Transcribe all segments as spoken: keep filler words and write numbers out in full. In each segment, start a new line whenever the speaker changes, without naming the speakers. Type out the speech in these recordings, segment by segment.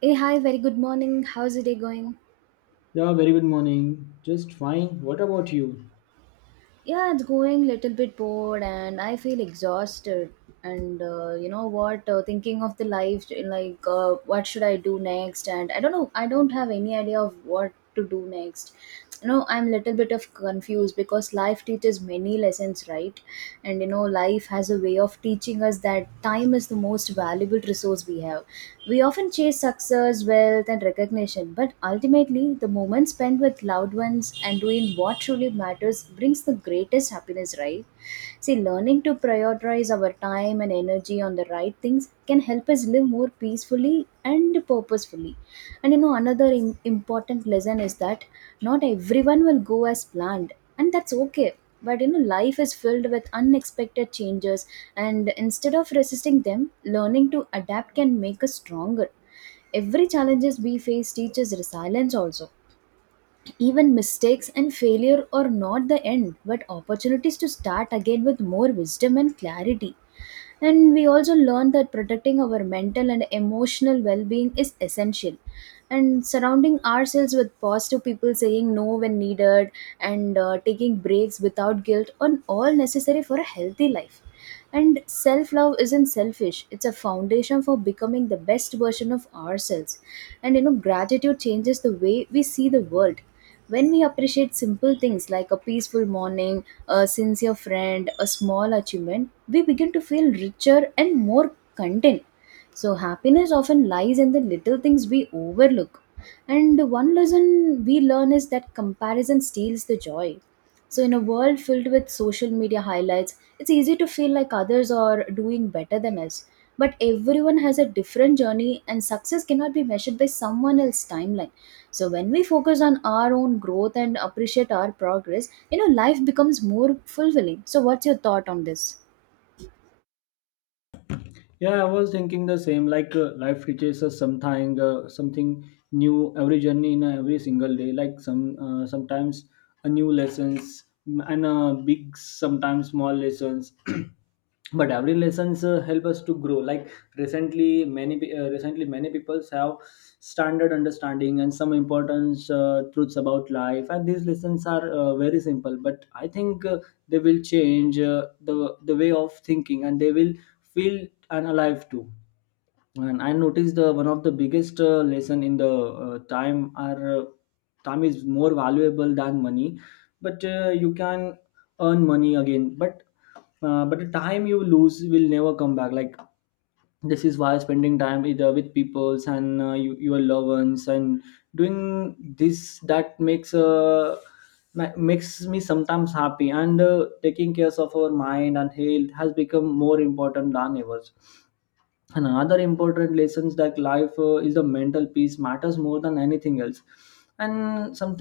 Hey, hi, very good morning. How's the day going?
Yeah, very good morning. Just fine. What about you?
Yeah, it's going little bit bored and I feel exhausted. And uh, you know what, uh, thinking of the life like, uh, what should I do next? And I don't know, I don't have any idea of what to do next. You know, I'm little bit of confused because life teaches many lessons, right? And you know, life has a way of teaching us that time is the most valuable resource we have. We often chase success, wealth and recognition, but ultimately the moment spent with loved ones and between what truly matters brings the greatest happiness, right? See, learning to prioritize our time and energy on the right things can help us live more peacefully and purposefully. And you know, another im- important lesson is that not everyone will go as planned, and that's okay. But you know, life is filled with unexpected changes, and instead of resisting them, learning to adapt can make us stronger. Every challenges we face teaches resilience also, even mistakes and failure are not the end, but opportunities to start again with more wisdom and clarity. And we also learn that protecting our mental and emotional well being is essential. And surrounding ourselves with positive people, saying no when needed, and uh, taking breaks without guilt are all necessary for a healthy life. And self love isn't selfish, it's a foundation for becoming the best version of ourselves. And you know, gratitude changes the way we see the world. When we appreciate simple things like a peaceful morning, a sincere friend, a small achievement, we begin to feel richer and more content. So, happiness often lies in the little things we overlook. And one lesson we learn is that comparison steals the joy. So, in a world filled with social media highlights, it's easy to feel like others are doing better than us. But everyone has a different journey, and success cannot be measured by someone else's timeline. So, when we focus on our own growth and appreciate our progress, you know, life becomes more fulfilling. So, what's your thought on this?
Yeah, I was thinking the same. Like uh, life teaches us something, uh, something new every journey in every single day. Like some uh, sometimes a new lessons and uh, big sometimes small lessons. But every lessons uh, help us to grow. Like recently many pe- uh, recently many people have standard understanding and some important uh, truths about life, and these lessons are uh, very simple, but i think uh, they will change uh, the the way of thinking, and they will feel and alive too. And I noticed the one of the biggest uh, lesson in the uh, time are uh, time is more valuable than money, but uh, you can earn money again. But uh, but the time you lose will never come back. Like this is why spending time either with peoples and uh, you, your loved ones, and doing this that makes uh, ma- makes me sometimes happy, and uh, taking care of our mind and health has become more important than ever. And another important lessons that life uh, is the mental peace matters more than anything else. And some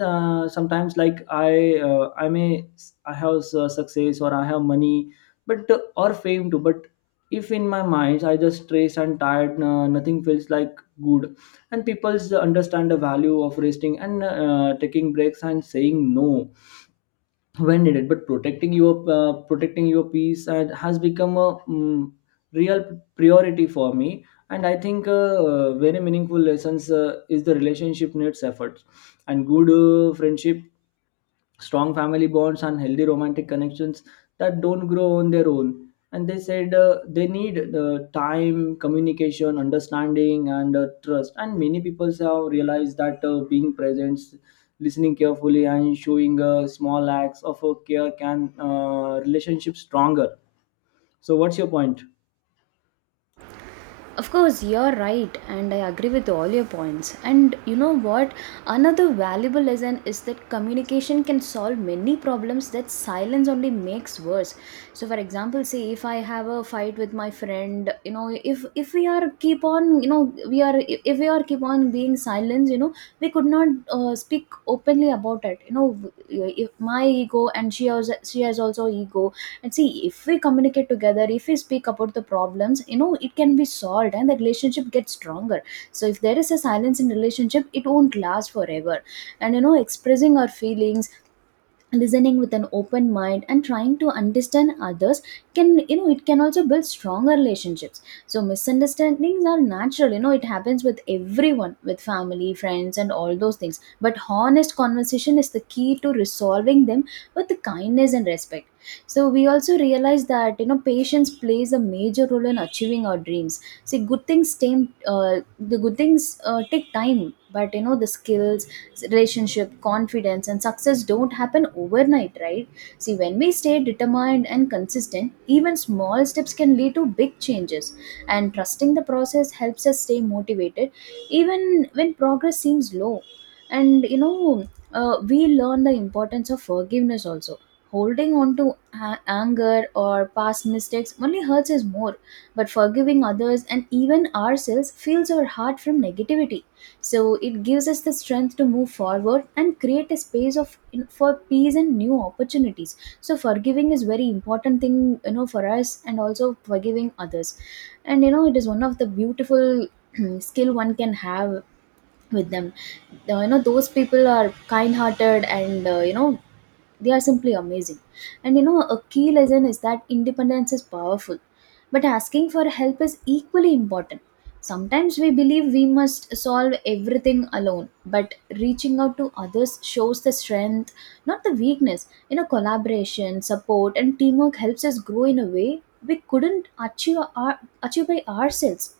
sometimes like I, uh, I may, I have uh, success, or I have money, but uh, or fame too. But if in my mind I just stressed and tired, uh, nothing feels like good. And people understand the value of resting, and uh, taking breaks, and saying no when needed. But protecting your uh, protecting your peace and has become a mm, real priority for me. And i think uh, very meaningful lessons uh, is the relationship needs efforts and good uh, friendship, strong family bonds, and healthy romantic connections that don't grow on their own. And they said uh, they need the time, communication, understanding, and uh, trust. And many people have realized that uh, being present, listening carefully, and showing uh, small acts of uh, care can uh, relationship stronger. So what's your point?
Of course, you're right, and I agree with all your points. And you know what? Another valuable lesson is that communication can solve many problems that silence only makes worse. So, for example, say if I have a fight with my friend, you know, if if we are keep on, you know, we are if we are keep on being silent, you know, we could not uh, speak openly about it. You know, if my ego and she has she has also ego, and see if we communicate together, if we speak about the problems, you know, it can be solved and the relationship gets stronger. So if there is a silence in relationship, it won't last forever. And you know, expressing our feelings, listening with an open mind and trying to understand others can, you know, it can also build stronger relationships. So misunderstandings are natural, you know, it happens with everyone, with family, friends and all those things, but honest conversation is the key to resolving them with kindness and respect. So we also realize that, you know, patience plays a major role in achieving our dreams. See, good things take uh, the good things uh, take time. But you know, the skills, relationship, confidence and success don't happen overnight, right? See, when we stay determined and consistent, even small steps can lead to big changes. And trusting the process helps us stay motivated even when progress seems low. And you know, uh, we learn the importance of forgiveness also. Holding on to a- anger or past mistakes only hurts us more, but forgiving others and even ourselves fills our heart from negativity. So it gives us the strength to move forward and create a space of for peace and new opportunities. So forgiving is very important thing, you know, for us, and also forgiving others, and you know, it is one of the beautiful skill one can have with them. The- you know, those people are kind-hearted, and uh, you know, they are simply amazing. And you know, a key lesson is that independence is powerful, but asking for help is equally important. Sometimes we believe we must solve everything alone, but reaching out to others shows the strength, not the weakness. You know, collaboration, support, and teamwork helps us grow in a way we couldn't achieve, our, achieve by ourselves.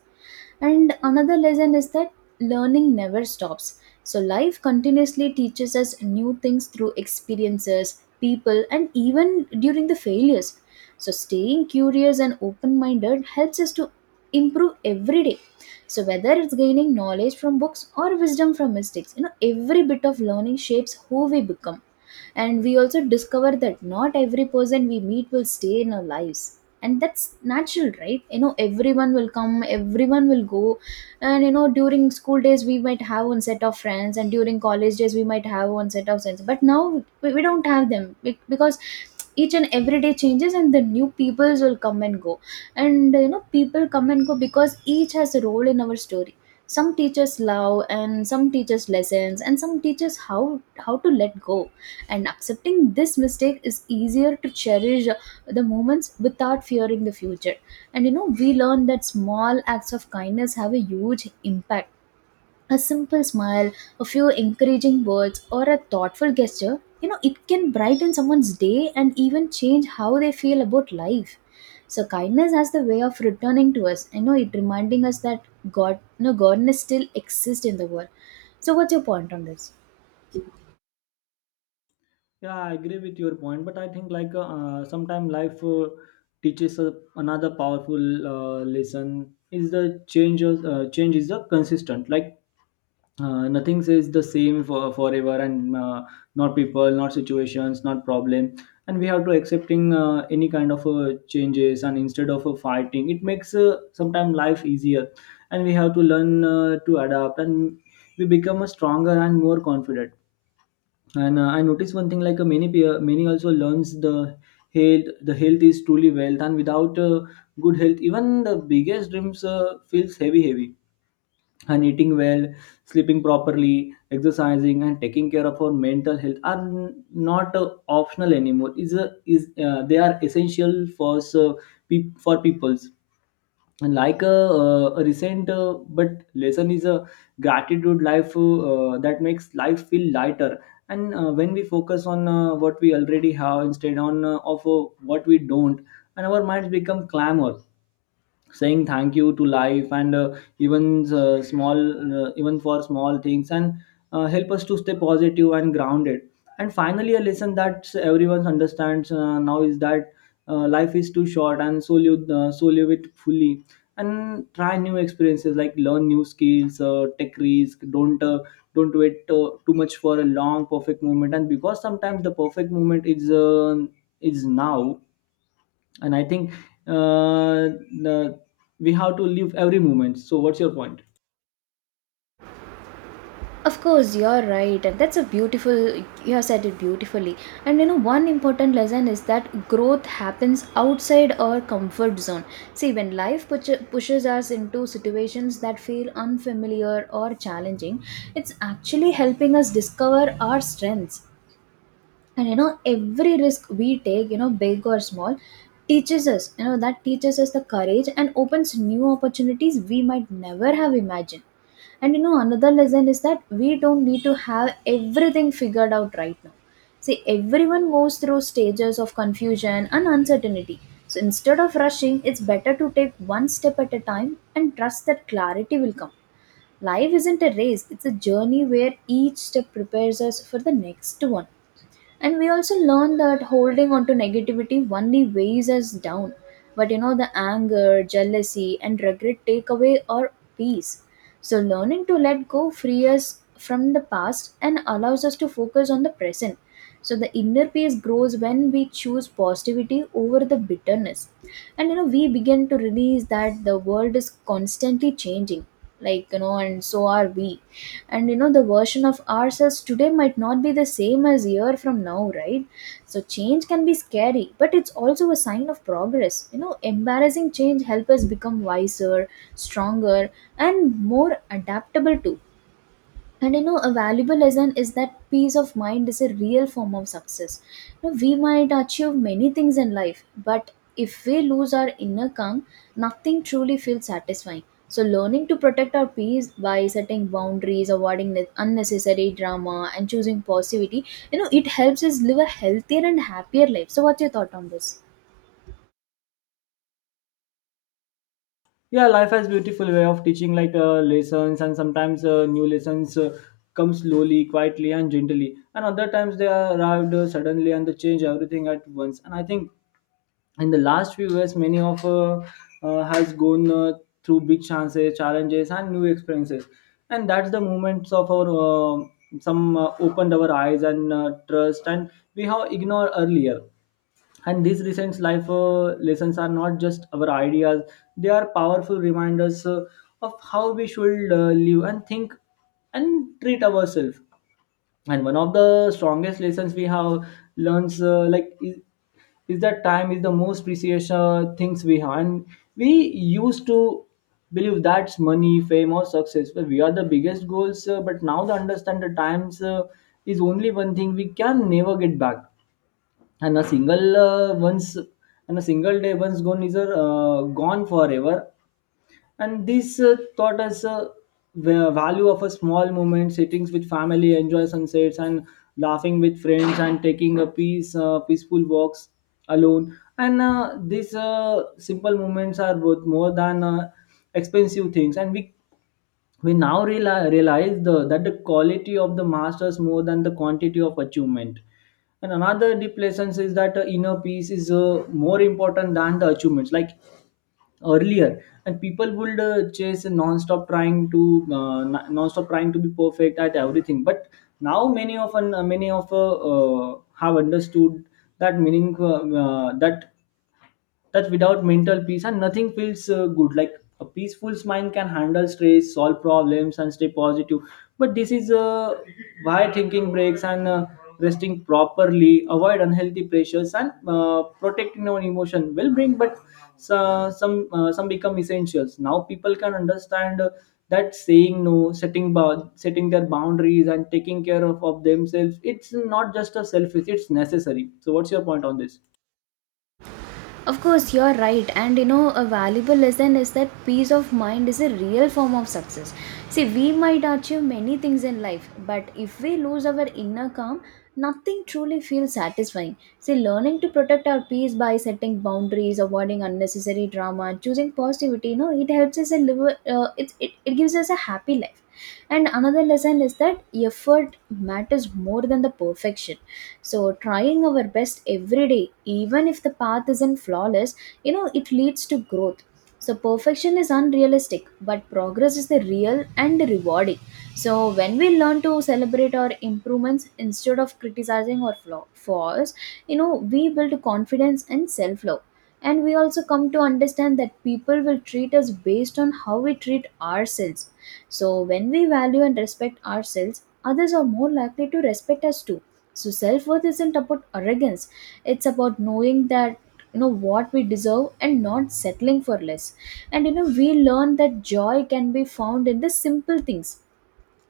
And another lesson is that learning never stops. So life continuously teaches us new things through experiences, people, and even during the failures. So staying curious and open-minded helps us to improve every day. So whether it's gaining knowledge from books or wisdom from mistakes, you know, every bit of learning shapes who we become. And we also discover that not every person we meet will stay in our lives, and that's natural, right? You know, everyone will come, everyone will go. And you know, during school days we might have one set of friends, and during college days we might have one set of friends, but now we, we don't have them be- because each and every day changes and the new peoples will come and go. And you know, people come and go because each has a role in our story. Some teachers love, and some teachers lessons, and some teachers how how to let go, and accepting this mistake is easier to cherish the moments without fearing the future. And you know, we learn that small acts of kindness have a huge impact. A simple smile, a few encouraging words, or a thoughtful gesture, you know, it can brighten someone's day and even change how they feel about life. So kindness has the way of returning to us. I know it reminding us that God, you know, godness still exists in the world. So what's your point on this?
Yeah, I agree with your point, but I think like uh, sometimes life uh, teaches uh, another powerful uh, lesson is the changes. Uh, change is the consistent. Like uh, nothing says the same for forever, and uh, not people, not situations, not problem. And we have to accepting uh, any kind of uh, changes, and instead of uh, fighting, it makes uh, sometimes life easier. And we have to learn uh, to adapt, and we become a stronger and more confident. And uh, I noticed one thing, like uh, many pe- uh, many also learns the health the health is truly wealth, and without uh, good health, even the biggest dreams uh, feels heavy, heavy. And eating well, sleeping properly, exercising, and taking care of our mental health are n- not uh, optional anymore. Is a is uh, they are essential for so, pe- for peoples. And like a, uh, a recent uh, but lesson is a gratitude life uh, that makes life feel lighter. And uh, when we focus on uh, what we already have instead on uh, of uh, what we don't, and our minds become clamor, saying thank you to life, and uh, even uh, small uh, even for small things, and uh, help us to stay positive and grounded. And finally, a lesson that everyone understands uh, now is that uh, life is too short, and so live, uh, so live it fully and try new experiences, like learn new skills, uh, take risk. Don't uh, don't wait uh, too much for a long perfect moment, and because sometimes the perfect moment is uh, is now. And i think uh, the, we have to live every moment. So what's your point?
Of course, you're right. And that's a beautiful, you have said it beautifully. And you know, one important lesson is that growth happens outside our comfort zone. See, when life push- pushes us into situations that feel unfamiliar or challenging, it's actually helping us discover our strengths. And you know, every risk we take, you know, big or small, teaches us, you know, that teaches us the courage and opens new opportunities we might never have imagined. And you know, another lesson is that we don't need to have everything figured out right now. See, everyone goes through stages of confusion and uncertainty. So instead of rushing, it's better to take one step at a time and trust that clarity will come. Life isn't a race, it's a journey where each step prepares us for the next one. And we also learn that holding on to negativity only weighs us down. But you know, the anger, jealousy and regret take away our peace. So learning to let go free us from the past and allows us to focus on the present. So the inner peace grows when we choose positivity over the bitterness. And you know, we begin to release that the world is constantly changing, like, you know, and so are we. And you know, the version of ourselves today might not be the same as a year from now, right? So change can be scary, but it's also a sign of progress. You know, embarrassing change help us become wiser, stronger, and more adaptable too. And you know, a valuable lesson is that peace of mind is a real form of success. You know, we might achieve many things in life, but if we lose our inner calm, nothing truly feels satisfying. So learning to protect our peace by setting boundaries, avoiding the unnecessary drama and choosing positivity, you know, it helps us live a healthier and happier life. So what's your thought on this?
Yeah, life has beautiful way of teaching, like uh, lessons. And sometimes uh, new lessons uh, come slowly, quietly, and gently, and other times they arrived uh, suddenly and they change everything at once. And I think in the last few years, many of uh, uh, has gone uh, through big chances, challenges, and new experiences. And that's the moments of our uh, some uh, opened our eyes and uh, trust and we have ignored earlier. And these recent life uh, lessons are not just our ideas, they are powerful reminders uh, of how we should uh, live and think and treat ourselves. And one of the strongest lessons we have learns uh, like is, is that time is the most precious uh, things we have. And we used to believe that's money, fame, or success, but we are the biggest goals, uh, but now the understand the times uh, is only one thing we can never get back. And a single uh, once and a single day once gone is uh, gone forever. And this uh, taught us uh, the value of a small moment, sittings with family, enjoy sunsets, and laughing with friends, and taking a peace uh, peaceful walks alone. And uh, these uh, simple moments are worth more than uh, expensive things. And we we now reali- realize the, that the quality of the masters more than the quantity of achievement. And another deep lesson is that uh, inner peace is uh, more important than the achievements. Like earlier, and people would uh, chase a non-stop trying to uh, n- non-stop trying to be perfect at everything. But now many of un- many of uh, uh, have understood that meaning uh, uh, that that without mental peace and nothing feels uh, good. Like a peaceful mind can handle stress, solve problems, and stay positive. But this is uh, why thinking breaks and uh, resting properly, avoid unhealthy pressures, and uh, protecting our emotion will bring but so, some uh, some become essentials now. People can understand uh, that saying no, setting bou- setting their boundaries, and taking care of, of themselves, it's not just a selfish, it's necessary. So what's your point on this?
Of course, you're right. And you know, a valuable lesson is that peace of mind is a real form of success. See, we might achieve many things in life, but if we lose our inner calm, nothing truly feels satisfying. See, learning to protect our peace by setting boundaries, avoiding unnecessary drama, choosing positivity, you know, it helps us and live, a- uh, it, it, it gives us a happy life. And another lesson is that effort matters more than the perfection. So, trying our best every day, even if the path isn't flawless, you know, it leads to growth. So, perfection is unrealistic, but progress is the real and rewarding. So, when we learn to celebrate our improvements instead of criticizing our flaw- flaws, you know, we build confidence and self love. And we also come to understand that people will treat us based on how we treat ourselves. So, when we value and respect ourselves, others are more likely to respect us too. So, self worth isn't about arrogance, it's about knowing that, you know, what we deserve and not settling for less. And you know, we learn that joy can be found in the simple things,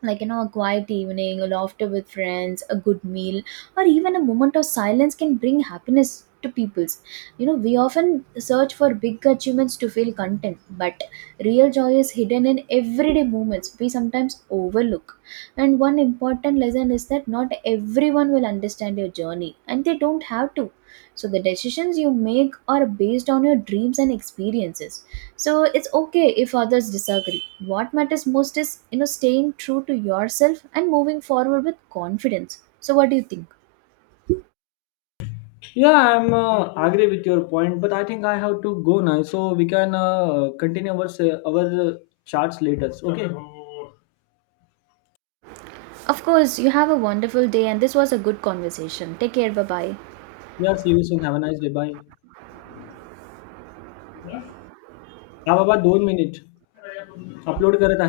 like, you know, a quiet evening, a laughter with friends, a good meal, or even a moment of silence can bring happiness to people's. You know, we often search for big achievements to feel content, but real joy is hidden in everyday moments we sometimes overlook. And one important lesson is that not everyone will understand your journey, and they don't have to. So the decisions you make are based on your dreams and experiences, so it's okay if others disagree. What matters most is, you know, staying true to yourself and moving forward with confidence. So what do you think?
Yeah, I'm uh, agree with your point, but I think I have to go now, so we can uh, continue our se- our uh, chats later. Okay.
Of course, you have a wonderful day, and this was a good conversation. Take care, bye bye.
Yeah, see you soon. Have a nice day. Bye. हा बाबा दोन minute upload करत आहे.